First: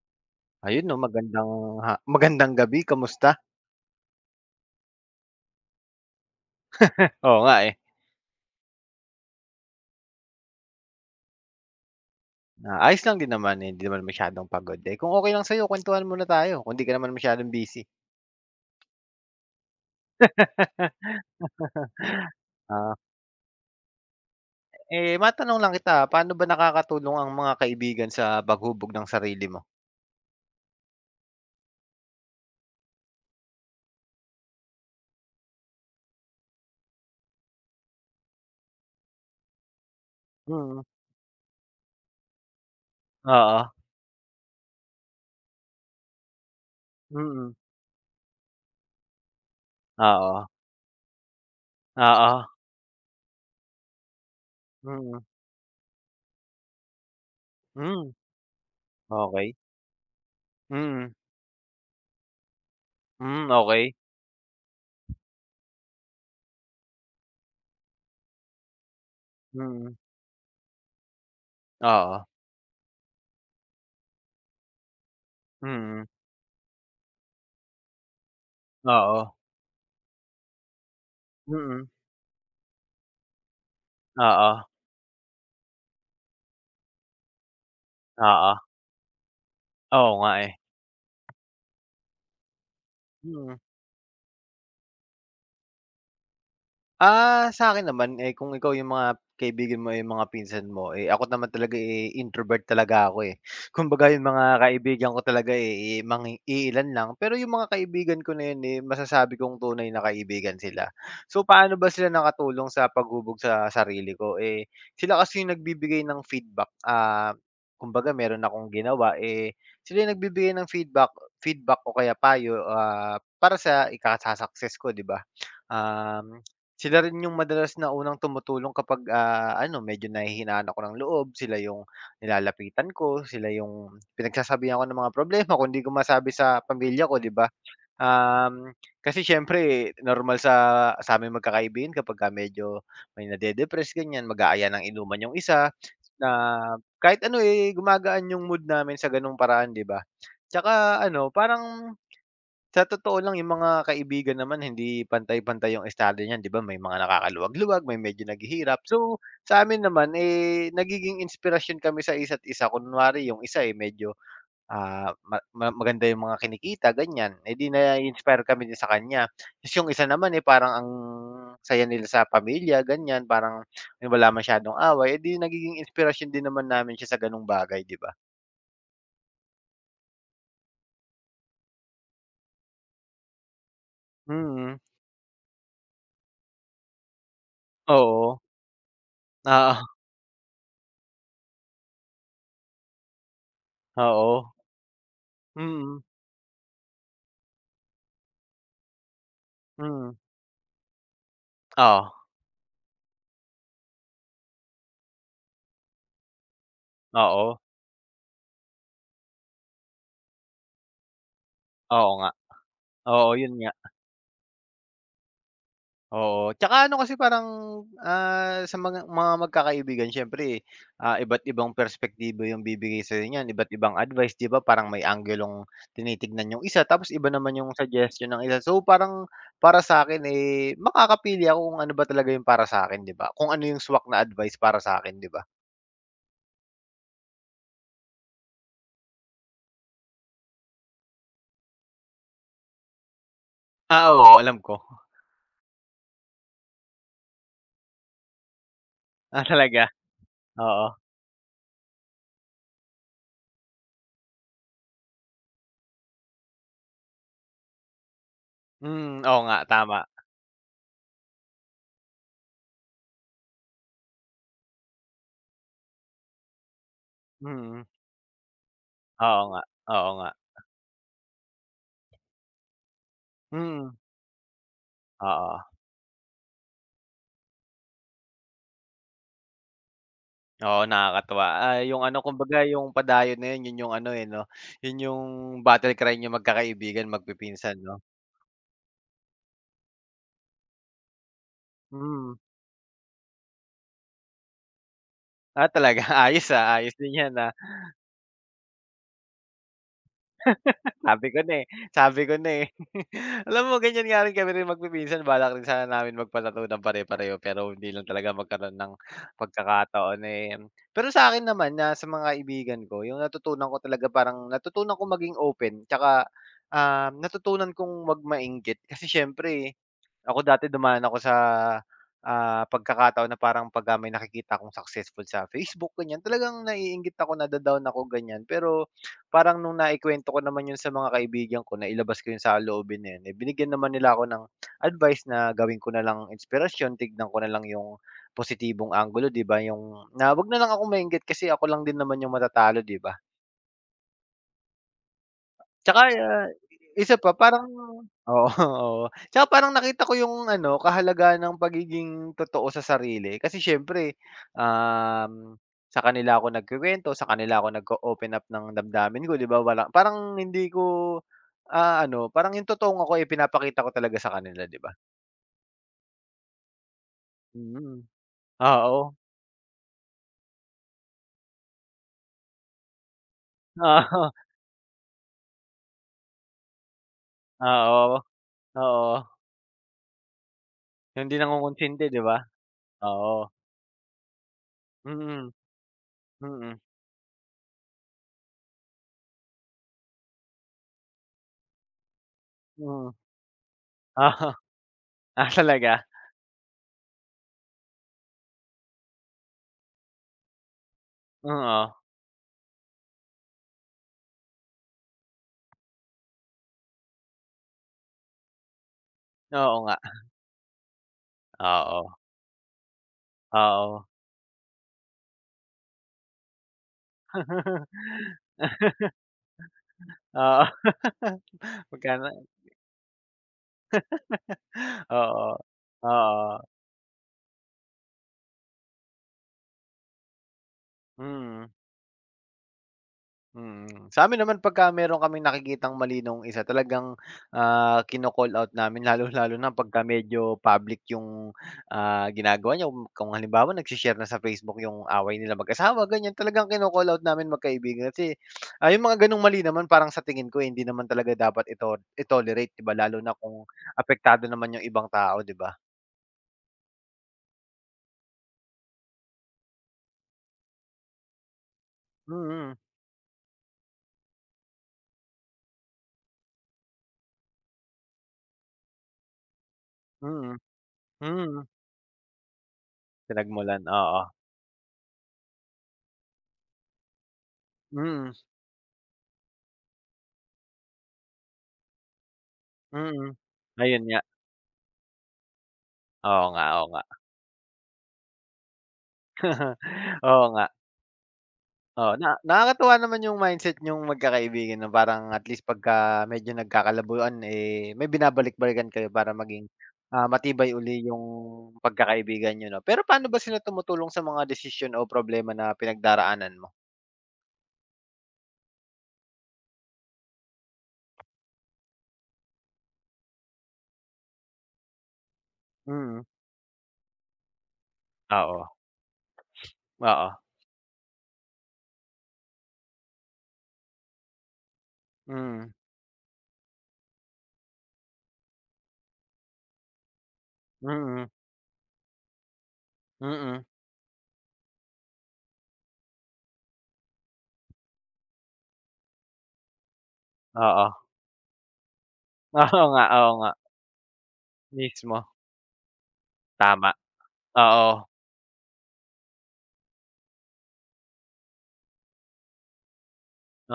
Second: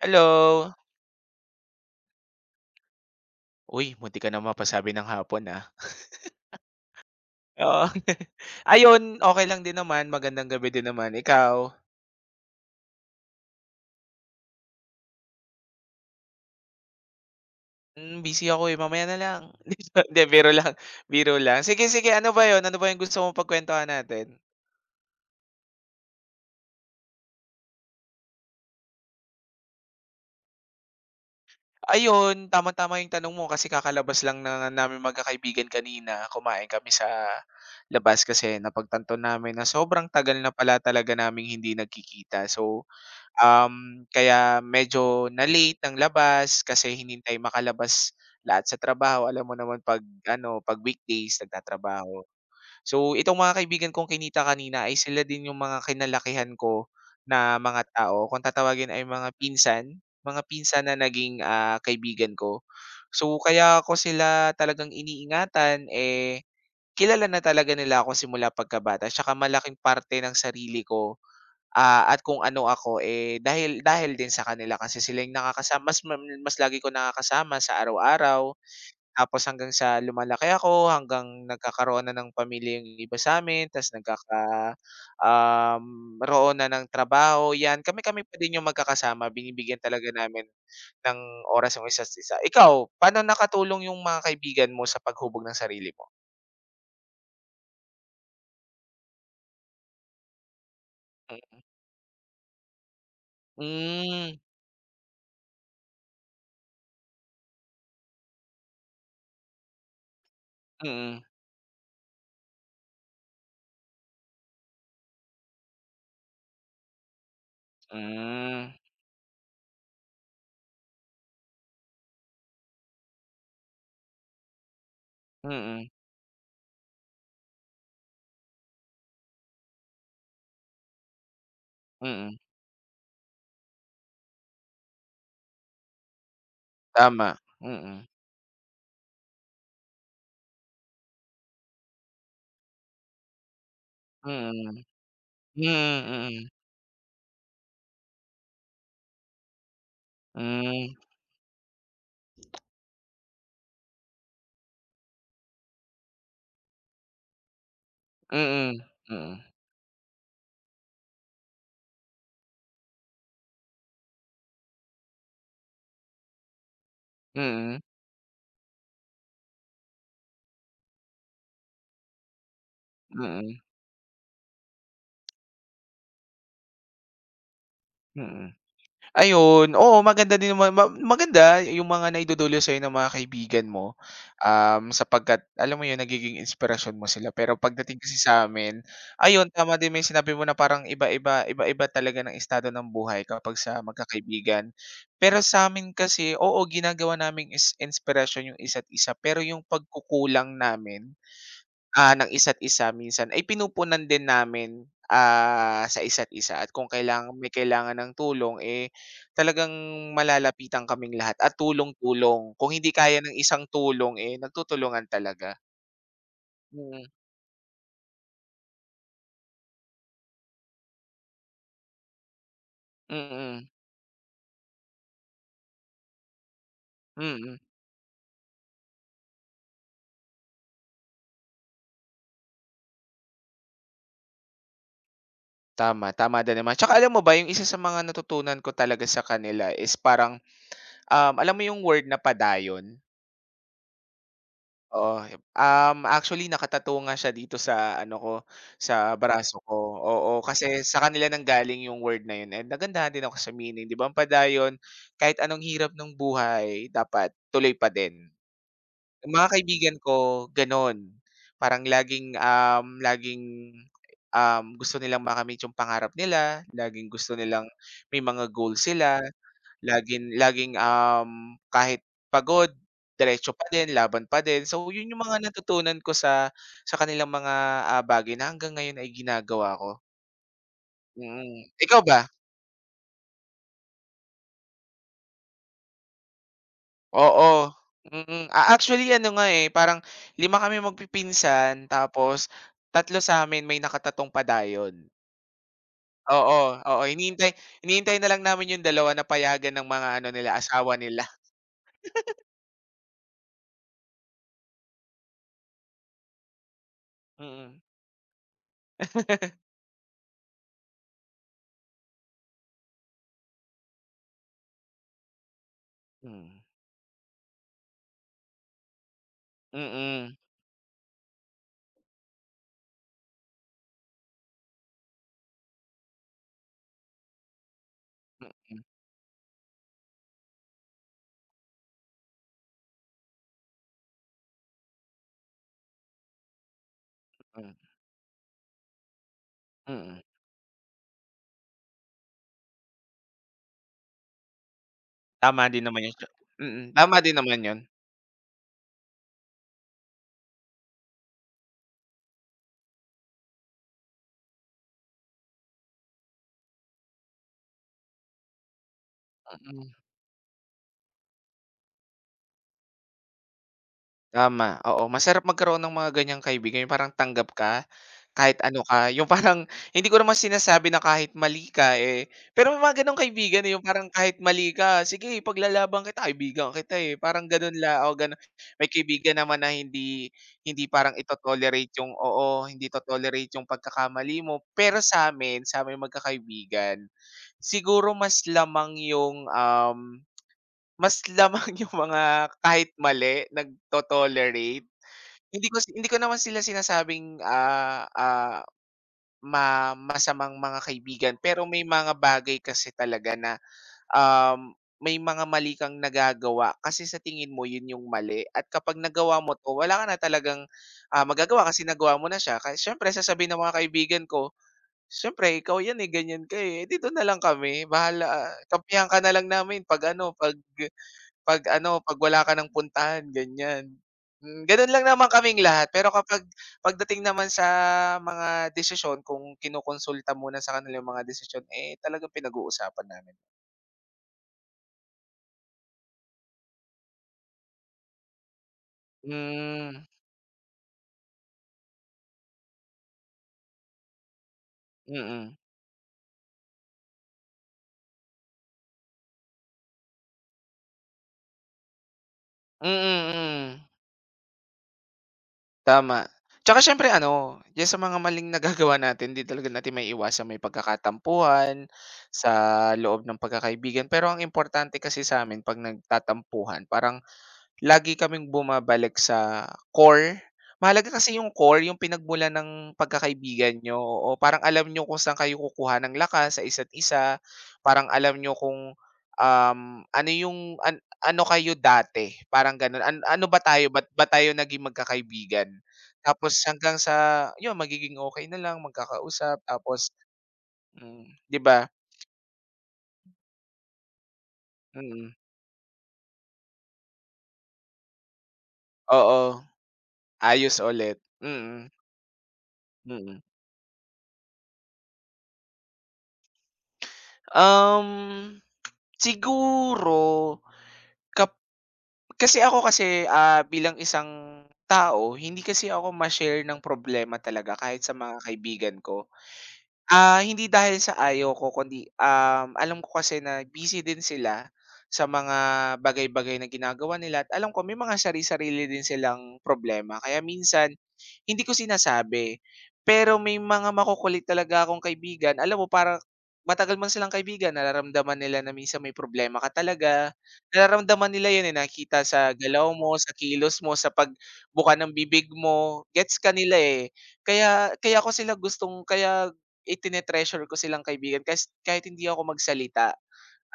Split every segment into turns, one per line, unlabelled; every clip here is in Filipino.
Hello.
Ayun 'no, magandang gabi, kamusta?
Uy, muntik ka na mapasabi ng hapon, ah.
Oo nga, eh.
Oo. Ayun, okey lang din naman, magandang gabi din naman. Ikaw?
Ah, ayos lang din naman, eh, hindi naman masyadong pagod. Eh, kung okey lang sa'yo kuwentuhan muna tayo kung 'di ka naman masyadong busy.
Hmm, busy ako, eh, mamaya na lang. Hindi, biro lang, biro lang. Sige, sige, ano ba yon? Ano ba
Ah,
'yung gusto mong pagkuwentuhan natin?
eh, matanong lang kita, paano ba nakakatulong ang mga kaibigan sa paghubog ng sarili mo?
Ayun, tamang-tama 'yung tanong mo kasi kakalabas lang na namin magkakaibigan kanina. Kumain kami sa labas kasi napagtanto namin na sobrang tagal na pala
Mm,
talaga naming hindi nagkikita. So,
oo.
Kaya medyo na-late ang labas kasi hinintay
Mm,
makalabas lahat sa trabaho. Alam mo naman 'pag
oo.
ano, 'pag weekdays nagtatrabaho.
Oo.
So, itong mga kaibigan kong kinita kanina ay sila
Mm,
din yung mga kinalakihan ko na mga
hmm,
tao. Kung tatawagin ay
okey.
mga pinsan na
Mm,
naging, kaibigan ko. So,
hmm,
kaya
okey.
ako sila talagang iniingatan, eh, kilala na talaga nila ako simula pagkabata tsaka malaking
Mm,
parte ng sarili ko, at
oo.
kung ano ako, eh, dahil dahil din sa kanila kasi sila yung nakakasama,
Mm,
mas lagi ko nakakasama sa araw-araw.
oo.
Tapos hanggang sa lumalaki ako, hanggang
Mm,
nagkakaroon na ng pamilya yung iba sa'min, ta's
oo.
roon na ng trabaho, 'yan. Kami-kami pa
Oo.
din yung magkakasama, binibigyan talaga
Oo nga,
namin
eh.
ng oras yung isa't isa. Ikaw, paano
Mm.
nakatulong yung mga kaibigan mo sa paghubog ng sarili mo?
Ah, sa akin naman, eh, kung ikaw yung mga kaibigan mo, eh, yung mga pinsan mo, eh, ako naman talaga, eh, introvert talaga ako, eh. Kumbaga yung
Mm.
mga kaibigan ko talaga, eh, iilan lang. Pero yung mga kaibigan ko na yun, eh, masasabi kong tunay na kaibigan sila.
Mm.
So, paano ba sila nakatulong sa paghubog sa sarili ko, eh, sila kasi yung nagbibigay ng feedback. Ah,
Mm.
kumbaga meron akong
Mm.
ginawa, eh, sila yung nagbibigay ng feedback feedback o kaya payo, para sa ikaka ko, 'di ba?
Mm. Mm.
Um Sila rin yung madalas na unang tumutulong kapag, ano medyo nanghihinaan ako ng loob, sila yung
Mm.
nilalapitan ko, sila yung pinagsasabihan ko ng mga problema kung 'di ko masabi sa pamilya ko,
Tama.
'di ba?
Mm. Mm.
Um, Kasi siyempre normal sa aming magkakaibigan kapagka medyo may nade-depress ganyan, mag-aaya
Mm.
ng inuman yung
Mm,
isa, na
mm.
kahit ano, eh, gumagaan yung mood namin sa gano'ng paraan, 'di ba?
Hmm,
Tsaka ano, parang sa totoo lang yung mga kaibigan naman hindi pantay-pantay yung estado niyan, 'di ba, may mga nakakaluwag-luwag, may medyo
mm,
naghihirap. So, sa amin naman, eh, nagiging inspirasyon kami sa isa't isa. Kunwari yung isa, eh, medyo, ah, ma ma maganda yung mga kinikita ganyan, eh, 'di
mm,
na-inspire kami din sa kanya. Ta's yung isa naman, eh, parang ang saya nila sa pamilya ganyan,
mm,
parang wala masyadong away, eh, 'di nagiging inspirasyon din naman namin siya sa gano'ng bagay, 'di ba?
mm. Ayun, oo, maganda din naman, maganda yung mga naidudulot sa'yo ng mga kaibigan mo,
Mm,
sapagkat alam mo yun nagiging inspirasyon mo sila. Pero pagdating kasi
oo.
sa'min, ayun,
Oo,
tama din, may sinabi mo na parang iba-iba iba-iba talaga ng estado ng buhay kapag sa
oo.
magkakaibigan. Pero sa'min
Mm,
kasi, oo, ginagawa naming is inspirasyon yung isa't isa pero yung
mm.
pagkukulang namin,
Oo,
Ng isa't isa minsan ay pinupunan din namin, ah, sa isa't isa, at kung kailangan, may
oo,
kailangan ng tulong, eh, talagang malalapitan kaming lahat at
oo nga.
tulong-tulong. Kung hindi kaya
Oo,
ng
yun
isang
nga,
tulong, eh, nagtutulungan talaga.
oo. Tsaka ano
Mm,
kasi parang, sa mga magkakaibigan siyempre, iba't ibang perspektibo yung bibigay sa'yo niyan,
mm,
iba't ibang advice, 'di ba? Parang may anggulong tinitignan yung isa, tapos iba
mm.
naman yung suggestion ng isa. So, parang para sa akin eh, makakapili ako kung ano ba talaga yung para sa akin, 'di ba? Kung ano yung swak na advice para sa akin, 'di ba?
Tama, tama din naman. Tsaka alam mo ba yung isa sa mga natutunan ko talaga sa kanila is parang, alam mo yung word na padayon?
Ah, oo, alam ko.
Oo, actually naka-tattoo nga siya dito sa ano ko, sa
Ah,
braso ko,
talaga?
oo. Kasi
Oo.
sa kanila nanggaling yung word na yun and nagandahan din ako sa meaning, 'di ba, ang padayon kahit anong hirap ng buhay dapat tuloy pa din.
Hmm,
Yung
oo
mga
nga,
kaibigan
tama.
ko gano'n, parang laging, gusto nilang makamit yung pangarap nila, laging gusto nilang
Hmm,
may mga goals sila.
oo nga, oo nga.
Laging laging, kahit pagod diretso pa din,
Hmm,
laban pa din. So, yun yung mga
oo.
natutunan ko sa kanilang mga, bagay na hanggang ngayon ay ginagawa ko.
Oo, nakakatuwa.
Mm.
Ah,
Ikaw
yung
ba?
ano, kumbaga yung padayon na yun, yun yung ano, eh, 'no, yun yung battle cry niyo magkakaibigan,
Oo,
magpipinsan, 'no?
mm. Actually ano nga, eh, parang lima kami magpipinsan
Hmm.
tapos 3 sa'min may nakatatong padayon.
Ah, talaga? Ayos,
Oo,
ayos
oo,
din yan,
hinihintay
ah.
hinihintay na lang namin yung dalawa na payagan ng mga ano nila, asawa nila.
Sabi ko na, eh, sabi ko na, eh. Alam mo ganyan nga rin kami rin magpipinsan, balak rin sana namin magpa-tattoo ng pare-pareho pero
Mm.
hindi lang talaga magkaroon ng pagkakataon, eh. Pero sa'kin naman na sa mga kaibigan ko, yung natutunan ko talaga parang natutunan ko maging open tsaka,
Hmm.
natutunan kong magmainggit kasi siyempre
Mm.
ako dati dumaan ako sa, pagkakataon na parang pagka may nakikita akong successful sa Facebook ganyan, talagang naiinggit ako, nada-down ako ganyan.
Mm.
Pero parang nung naikwento ko naman yun sa mga kaibigan ko, nailabas ko yung saloobin na yun, eh, binigyan naman nila ako ng advice na gawin ko na lang inspirasyon, tignan ko na lang
Mm.
yung positibong angulo, 'di ba, yung
Mm.
na 'wag na lang ako mainggit kasi ako lang din naman yung matatalo, 'di ba?
Tama din
Tsaka,
naman yun, tama
isa pa
din naman
parang
yun.
oo, oo. Tsaka parang nakita ko yung ano, kahalagahan ng pagiging totoo sa sarili. Kasi siyempre, um, sa kanila ako nagkukuwento, sa kanila ako nag open up ng damdamin ko, 'di ba? Wala
Mm.
parang hindi ko, ano, parang yung totoong ako ipinapakita ko talaga sa kanila, 'di
Tama,
ba?
oo. Masarap magkaroon ng mga ganyang kaibigan, yung parang tanggap ka,
Mm.
kahit ano ka.
Oo.
Yung parang hindi ko naman sinasabi na kahit mali ka, eh, pero may mga ganong kaibigan, eh, yung parang
Oo.
kahit mali ka, sige, ipaglalaban kita, kaibigan kita, eh, parang ganun la
Oo.
o ganun. May
Oo.
kaibigan naman na hindi hindi parang
Yung hindi
ito-tolerate
nangungonsente,
yung,
'di ba?
oo, hindi
Oo.
to-tolerate yung pagkakamali mo. Pero sa
Mm.
amin, sa'ming
Mm.
magkakaibigan, siguro mas lamang yung, mas lamang yung mga kahit
Mm.
mali
Oo.
nagto-tolerate.
Ah, talaga?
Hindi ko naman sila sinasabing, masamang mga kaibigan, pero may
Oo.
mga bagay kasi talaga na, um, may mga mali kang nagagawa kasi sa tingin mo yun yung mali at kapag nagawa mo
Oo
'to wala
nga,
ka na talagang, magagawa kasi
oo,
nagawa mo na siya. Kaya siyempre sasabihin ng mga
oo.
kaibigan ko, "Siyempre ikaw yan, eh, ganyan ka, eh, dito na lang kami bahala ah, kampihan ka na lang namin 'pag ano, 'pag..."
Oo.
'Pag ano, 'pag
Magkano
wala ka ng puntahan, ganyan. Gano'n lang naman
oo,
kaming lahat, pero kapag
oo,
pagdating naman sa mga desisyon, kung kinokonsulta muna sa kanila yung mga desisyon,
mm.
eh, talagang pinag-uusapan namin.
Mm. Sa amin naman pagka meron kaming nakikitang mali nung isa talagang, kino-call out namin lalo lalo na pagka
Hmm,
medyo public yung, ginagawa niya. Kung halimbawa na sa Facebook yung away
mm.
nila mag-asawa ganyan, talagang kino-call out namin magkaibigan kasi, yung mga gano'ng mali naman parang sa tingin ko eh, hindi naman talaga dapat ito itolerate, 'di ba, lalo
Mm,
na kung
mm.
apektado naman yung ibang tao, 'di ba?
Tama. Tsaka siyempre ano, diyan sa mga maling nagagawa natin, 'di talaga natin maiiwasan may pagkakatampuhan sa
Mm,
loob ng pagkakaibigan, pero ang importante kasi sa'min 'pag nagtatampuhan parang, lagi kaming bumabalik sa core.
mm,
Mahalaga kasi yung
mm.
core, yung pinagmulan ng pagkakaibigan
Pinagmulan,
niyo,
oo.
oo. Parang alam niyo kung saan kayo kukuha ng lakas sa isa't isa, parang
Mm,
alam niyo kung, um, ano yung ano kayo dati, parang gano'n.
mm.
Ano ba tayo,
Ayun
ba't
nga,
ba tayo naging magkakaibigan?
oo
Tapos
nga, oo
hanggang
nga.
sa yun, magiging okay na lang, magkakausap tapos,
Oo nga,
mm, 'di ba?
oo. Na nakakatuwa naman yung mindset niyong magkakaibigan na parang
Mm,
at least pagka medyo nagkakalabuan, eh, may binabalik-balikan kayo para
oo,
maging, matibay
ayos
uli
ulit.
yung
Mm,
pagkakaibigan niyo, 'no. Pero
mm.
paano ba
Mm.
sila tumutulong sa mga desisyon o problema na pinagdaraanan mo?
Um Siguro, kap kasi ako kasi, bilang isang tao hindi kasi ako
Mm,
ma-share ng problema talaga kahit sa mga
oo,
kaibigan ko.
oo.
Hindi dahil sa ayaw ko kundi, alam ko kasi na busy din sila sa mga
Mm,
bagay-bagay na ginagawa nila at alam ko may mga sari-sarili din silang problema kaya minsan
mm,
hindi ko sinasabi. Pero may
mm,
mga makukulit talaga akong kaibigan, alam mo, para matagal mo silang kaibigan nararamdaman nila na minsan may problema ka talaga,
oo.
nararamdaman nila 'yun, eh, nakita sa galaw mo,
Oo
sa
nga,
kilos mo, sa pagbuka ng
mismo.
bibig mo, gets ka nila,
Tama,
eh. Kaya
oo,
kaya ako sila gustong kaya, itine-treasure ko silang kaibigan kahit hindi ako magsalita,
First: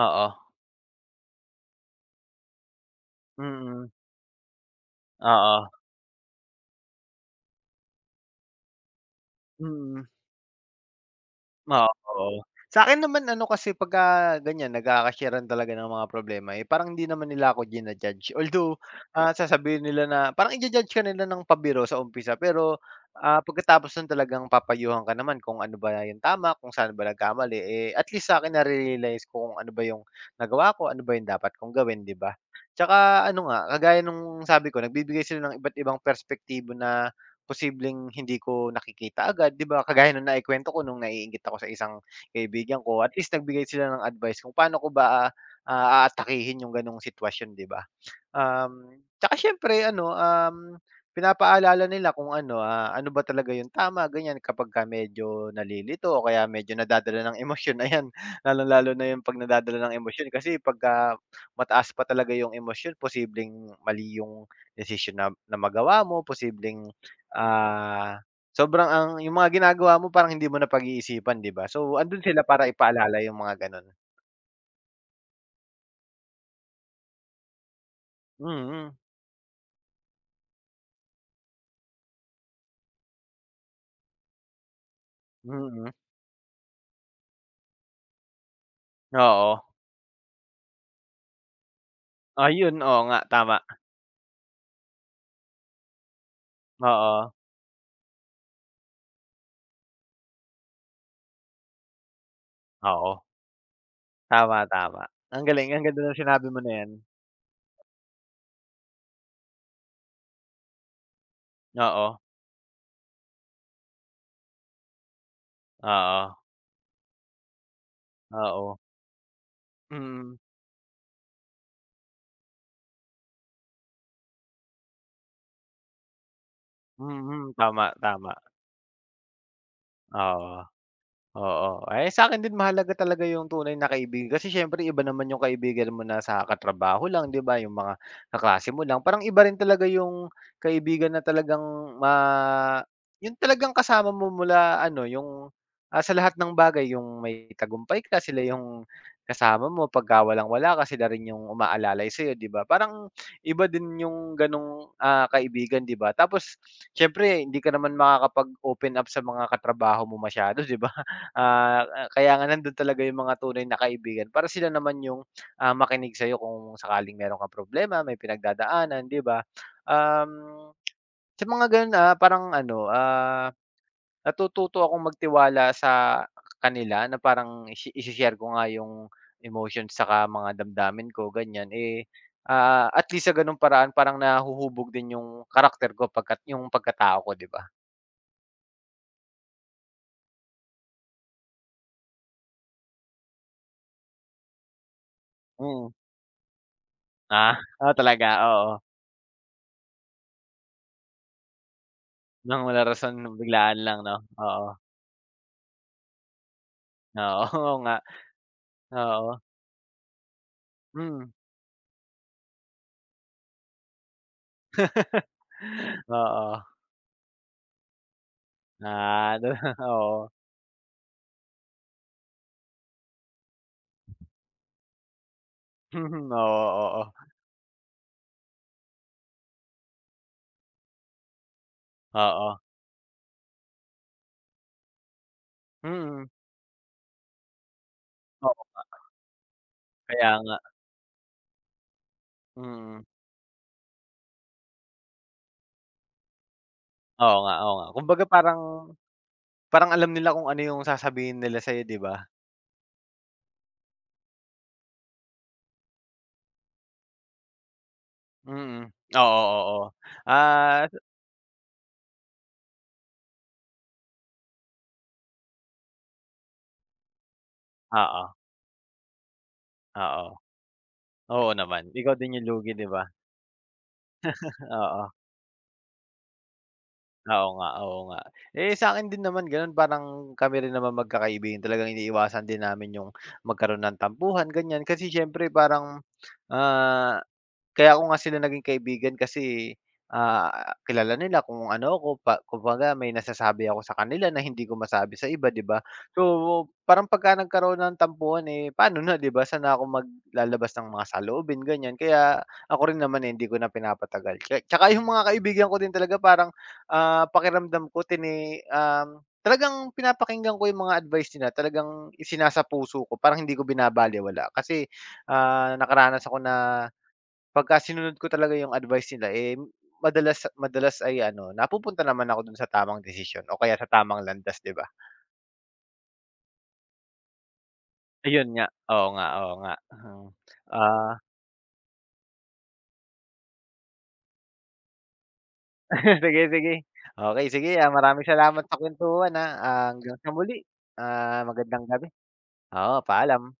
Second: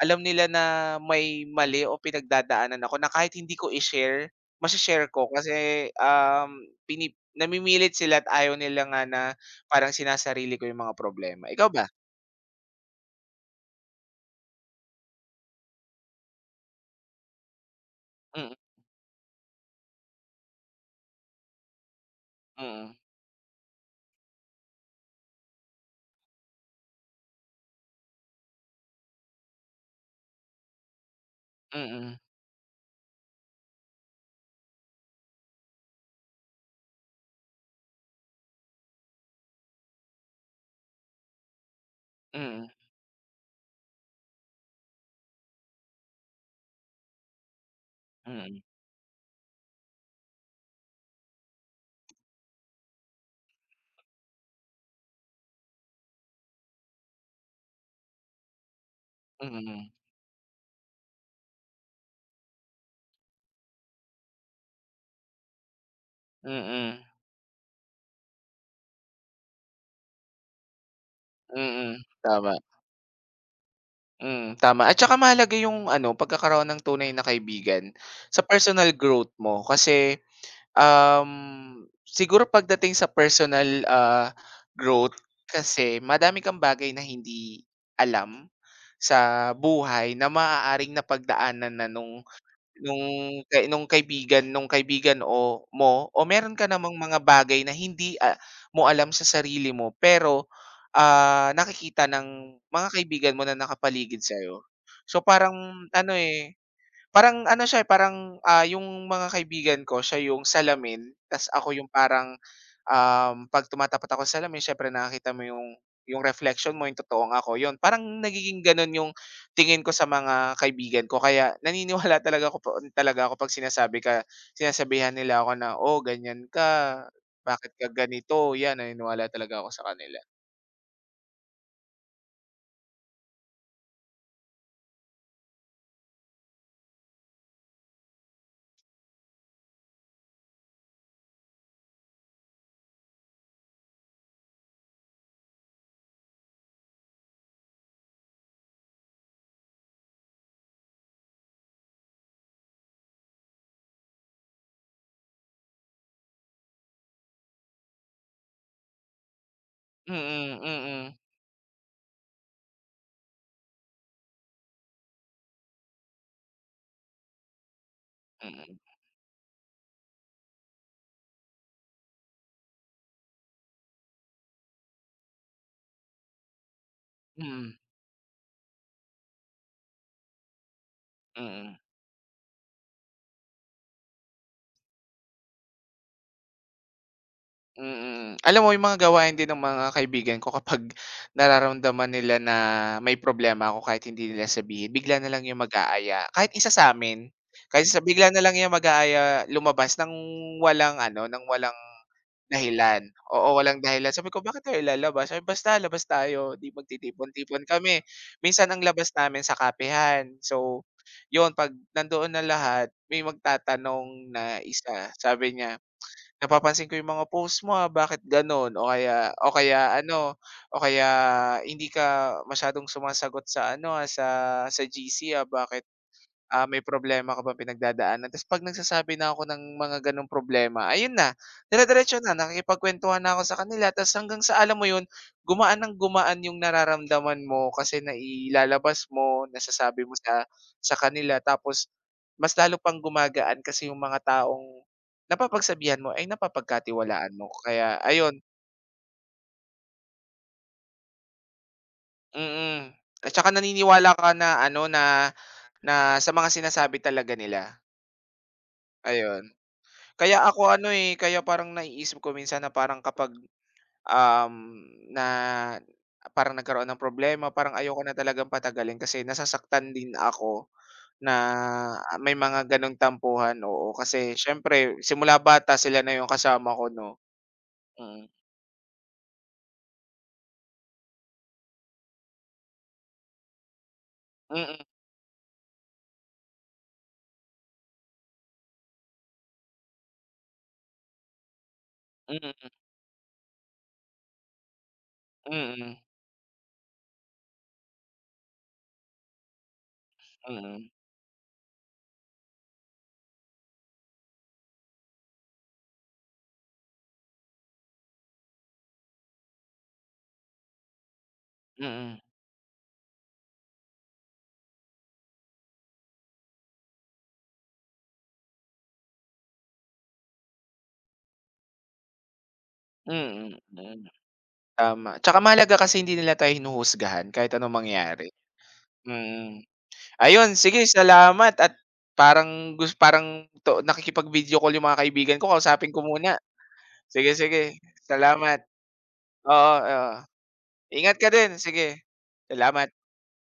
alam nila na may mali o pinagdadaanan ako na kahit hindi ko
Mm,
i-share, mashi-share ko
oo,
kasi, um, pini namimilit sila at ayaw nila nga na parang
mm.
sinasarili ko yung mga problema. Ikaw ba?
Oo. Sa'kin naman ano kasi pagka ganyan nagkaka-sharean talaga ng mga problema, eh, parang hindi naman nila ako jina-judge.
Mm,
Although, sasabihin nila na parang ija-judge ka nila ng pabiro sa umpisa pero,
mm,
pagkatapos nun talagang papayuhan ka naman kung ano ba yung tama, kung saan ba nagkamali. Eh, at least sa'kin nare-realize ko kung ano ba yung nagawa ko, ano ba yung dapat kong gawin, 'di
mm,
ba? Tsaka ano nga, kagaya nung sabi ko nagbibigay sila ng iba't ibang perspektibo na posibleng hindi ko nakikita agad, 'di ba? Kagaya nung naikwento ko nung naiinggit ako sa isang
mm,
kaibigan ko, at least nagbigay sila ng advice kung paano ko ba, aatakihin yung gano'ng sitwasyon, 'di ba?
mm,
Um, Tsaka siyempre ano, pinapaalala nila kung ano, ano ba talaga yung tama ganyan kapagka medyo nalilito o kaya medyo nadadala ng emosyon, ayan. Lalong-lalo na yung 'pag nadadala
mm,
ng emosyon kasi pagka mataas pa talaga yung emosyon posibleng mali yung desisyon na na magawa mo, posibleng,
mm,
ah, sobrang ang yung mga ginagawa mo parang hindi mo na pag-iisipan, 'di ba?
mm,
So, andun sila
tama,
para ipaalala yung mga gano'n.
mm, tama. At saka mahalaga yung ano, pagkakaroon ng tunay na kaibigan sa personal
Mm,
growth mo kasi, siguro pagdating sa personal, growth,
mm.
kasi madami kang bagay na hindi alam sa
Oo.
buhay na maaaring napagdaanan na
Ayun, oo
nung
nga, tama.
nung kaibigan, o mo, o meron ka namang mga
Oo,
bagay na hindi, mo alam sa sarili mo pero, nakikita ng mga
oo.
kaibigan mo na nakapaligid
Tama,
sa'yo.
tama.
So,
Ang galing, ang
parang
ganda
ano,
ng sinabi
eh,
mo na 'yan.
parang ano siya, eh, parang, yung mga kaibigan ko siya yung salamin, ta's ako yung
Oo,
parang, 'pag tumatapat ako sa salamin siyempre nakikita mo yung
oo,
reflection mo, yung totoong ako, yun. Parang nagiging
oo.
gano'n yung tingin ko sa
Mm,
mga kaibigan ko kaya naniniwala talaga ako po talaga ako 'pag sinasabihan nila ako na, "Oh, ganiyan ka,
mm,
bakit
tama,
ka
tama,
ganito?" Yan, naniniwala talaga ako sa kanila.
oo. Oo. Ay sa akin din mahalaga talaga yung tunay na kaibigan kasi siyempre iba naman yung kaibigan mo na sa katrabaho lang, 'di ba, yung mga kaklase mo lang. Parang iba rin talaga yung kaibigan na talagang ma yung talagang kasama mo mula ano, yung, sa lahat ng bagay yung may tagumpay ka, sila yung kasama mo pagka walang-wala ka, sila rin yung umaalalay sa'yo, 'di ba? Parang iba din yung gano'ng, kaibigan, 'di ba? Tapos siyempre hindi ka naman makakapag-open up sa mga katrabaho mo
Mm,
masyado, 'di ba?
mm,
Kaya nga nandun talaga yung mga tunay na kaibigan para sila naman yung, makinig sa'yo kung sakaling meron kang problema, may
mm,
pinagdadaanan, 'di ba? Um, sa mga gano'n, parang ano, natututo akong magtiwala sa kanila na
mm,
parang
mm.
ishi-share ko nga yung emotions saka mga damdamin ko, ganyan.
Mm.
Eh, at least sa gano'ng paraan parang nahuhubog din yung karakter ko pagkat yung pagkatao ko, 'di ba?
Mm. Alam mo yung mga gawain din ng mga kaibigan ko kapag nararamdaman nila na may problema ako kahit hindi nila sabihin, bigla na lang yung
Mm.
mag-aaya. Kahit isa sa sa'min,
Ah,
kahit
oo
isa
talaga,
bigla na lang yung
oo.
mag-aaya lumabas ng walang ano, ng walang
Nang wala
dahilan.
rason
Oo,
biglaan
walang
lang,
dahilan.
'no?
Sabi ko, "Bakit
Oo,
tayo lalabas?" Sabi, "Basta labas tayo, 'di
oo,
magtitipon-tipon
oo nga,
kami." Minsan ang labas
oo,
namin sa kapehan. So,
hmm.
yun 'pag nandoon na lahat, may magtatanong na isa, sabi niya
Oo,
napapansin ko yung mga post mo, ah, bakit gano'n, o kaya,
ah, oo,
ano, o kaya hindi ka masyadong sumasagot sa ano, sa GC, bakit,
mhm, oo,
may
oo,
problema ka bang pinagdadaanan, ta's 'pag nagsasabi na ako ng mga gano'ng problema, ayun na, dire-diretso na,
oo,
nakikipagkuwentuhan na ako sa kanila ta's hanggang sa alam mo 'yun, gumaan ng
mm,
gumaan 'yung nararamdaman mo kasi
oo,
nailalabas mo, nasasabi mo
kaya
sa
nga,
kanila tapos mas lalo pang
mm,
gumagaan kasi 'yung mga taong napapagsabihan mo ay napapagkatiwalaan
oo
mo
nga, oo nga.
kaya
Kumbaga
ayun,
parang parang alam nila kung ano yung sasabihin nila sa'yo, 'di ba?
mm. At saka naniniwala ka na ano, na na sa mga sinasabi talaga nila,
Mm,
ayun.
oo, oo,
Kaya ako ano,
at
eh, kaya parang naiisip ko minsan na parang kapag, um, na parang nagkaroon ng problema, parang ayoko na
oo,
talagang patagalin kasi nasasaktan din
ah, oo,
ako na
oo naman, ikaw
may
din yung
mga
lugi, 'di
gano'ng
ba?
tampuhan, oo. Kasi siyempre
Oo.
simula bata sila na 'yung kasama ko 'no,
Oo nga, oo nga.
mm.
Eh, sa akin din naman gano'n parang kami rin naman magkakaibigan talagang iniiwasan din namin yung magkaroon ng tampuhan,
Mm,
ganyan. Kasi siyempre parang, ah kaya ako nga sila naging kaibigan kasi, kilala nila kung ano ako pa
mm,
kumbaga may nasasabi ako sa kanila na hindi ko masabi sa iba, 'di ba?
mm,
So, parang pagka nagkaroon ng tampuhan, eh, paano na, 'di ba? Saan na ako maglalabas ng
mm,
mga saloobin, ganyan. Kaya ako rin naman, eh, hindi ko na pinapatagal. Tsaka yung mga kaibigan ko din talaga parang, pakiramdam ko talagang pinapakinggan ko yung mga advice nila, talagang
mm,
isinasa puso ko, parang hindi ko binabalewala. Kasi, nakaranas ako na pagka sinunod ko talaga yung advice nila, eh, madalas madalas ay ano, napupunta naman ako dun sa tamang desisyon o
mm,
kaya sa
mm,
tamang landas, 'di ba?
tama. Tsaka mahalaga kasi hindi nila tayo hinuhusgahan kahit anong mangyari,
Ayun nga, oo nga, oo
mm.
nga. Hmm,
Ayun, sige,
ah,
salamat at parang parang to nakikipag-video call yung mga kaibigan ko, kausapin ko muna.
sige, sige.
Sige,
Okay sige,
sige,
maraming
salamat.
salamat sa kuwentuhan.
Oo, oo.
Hanggang sa muli.
Ingat ka din,
Magandang
sige.
gabi. Oo,
Salamat.
paalam.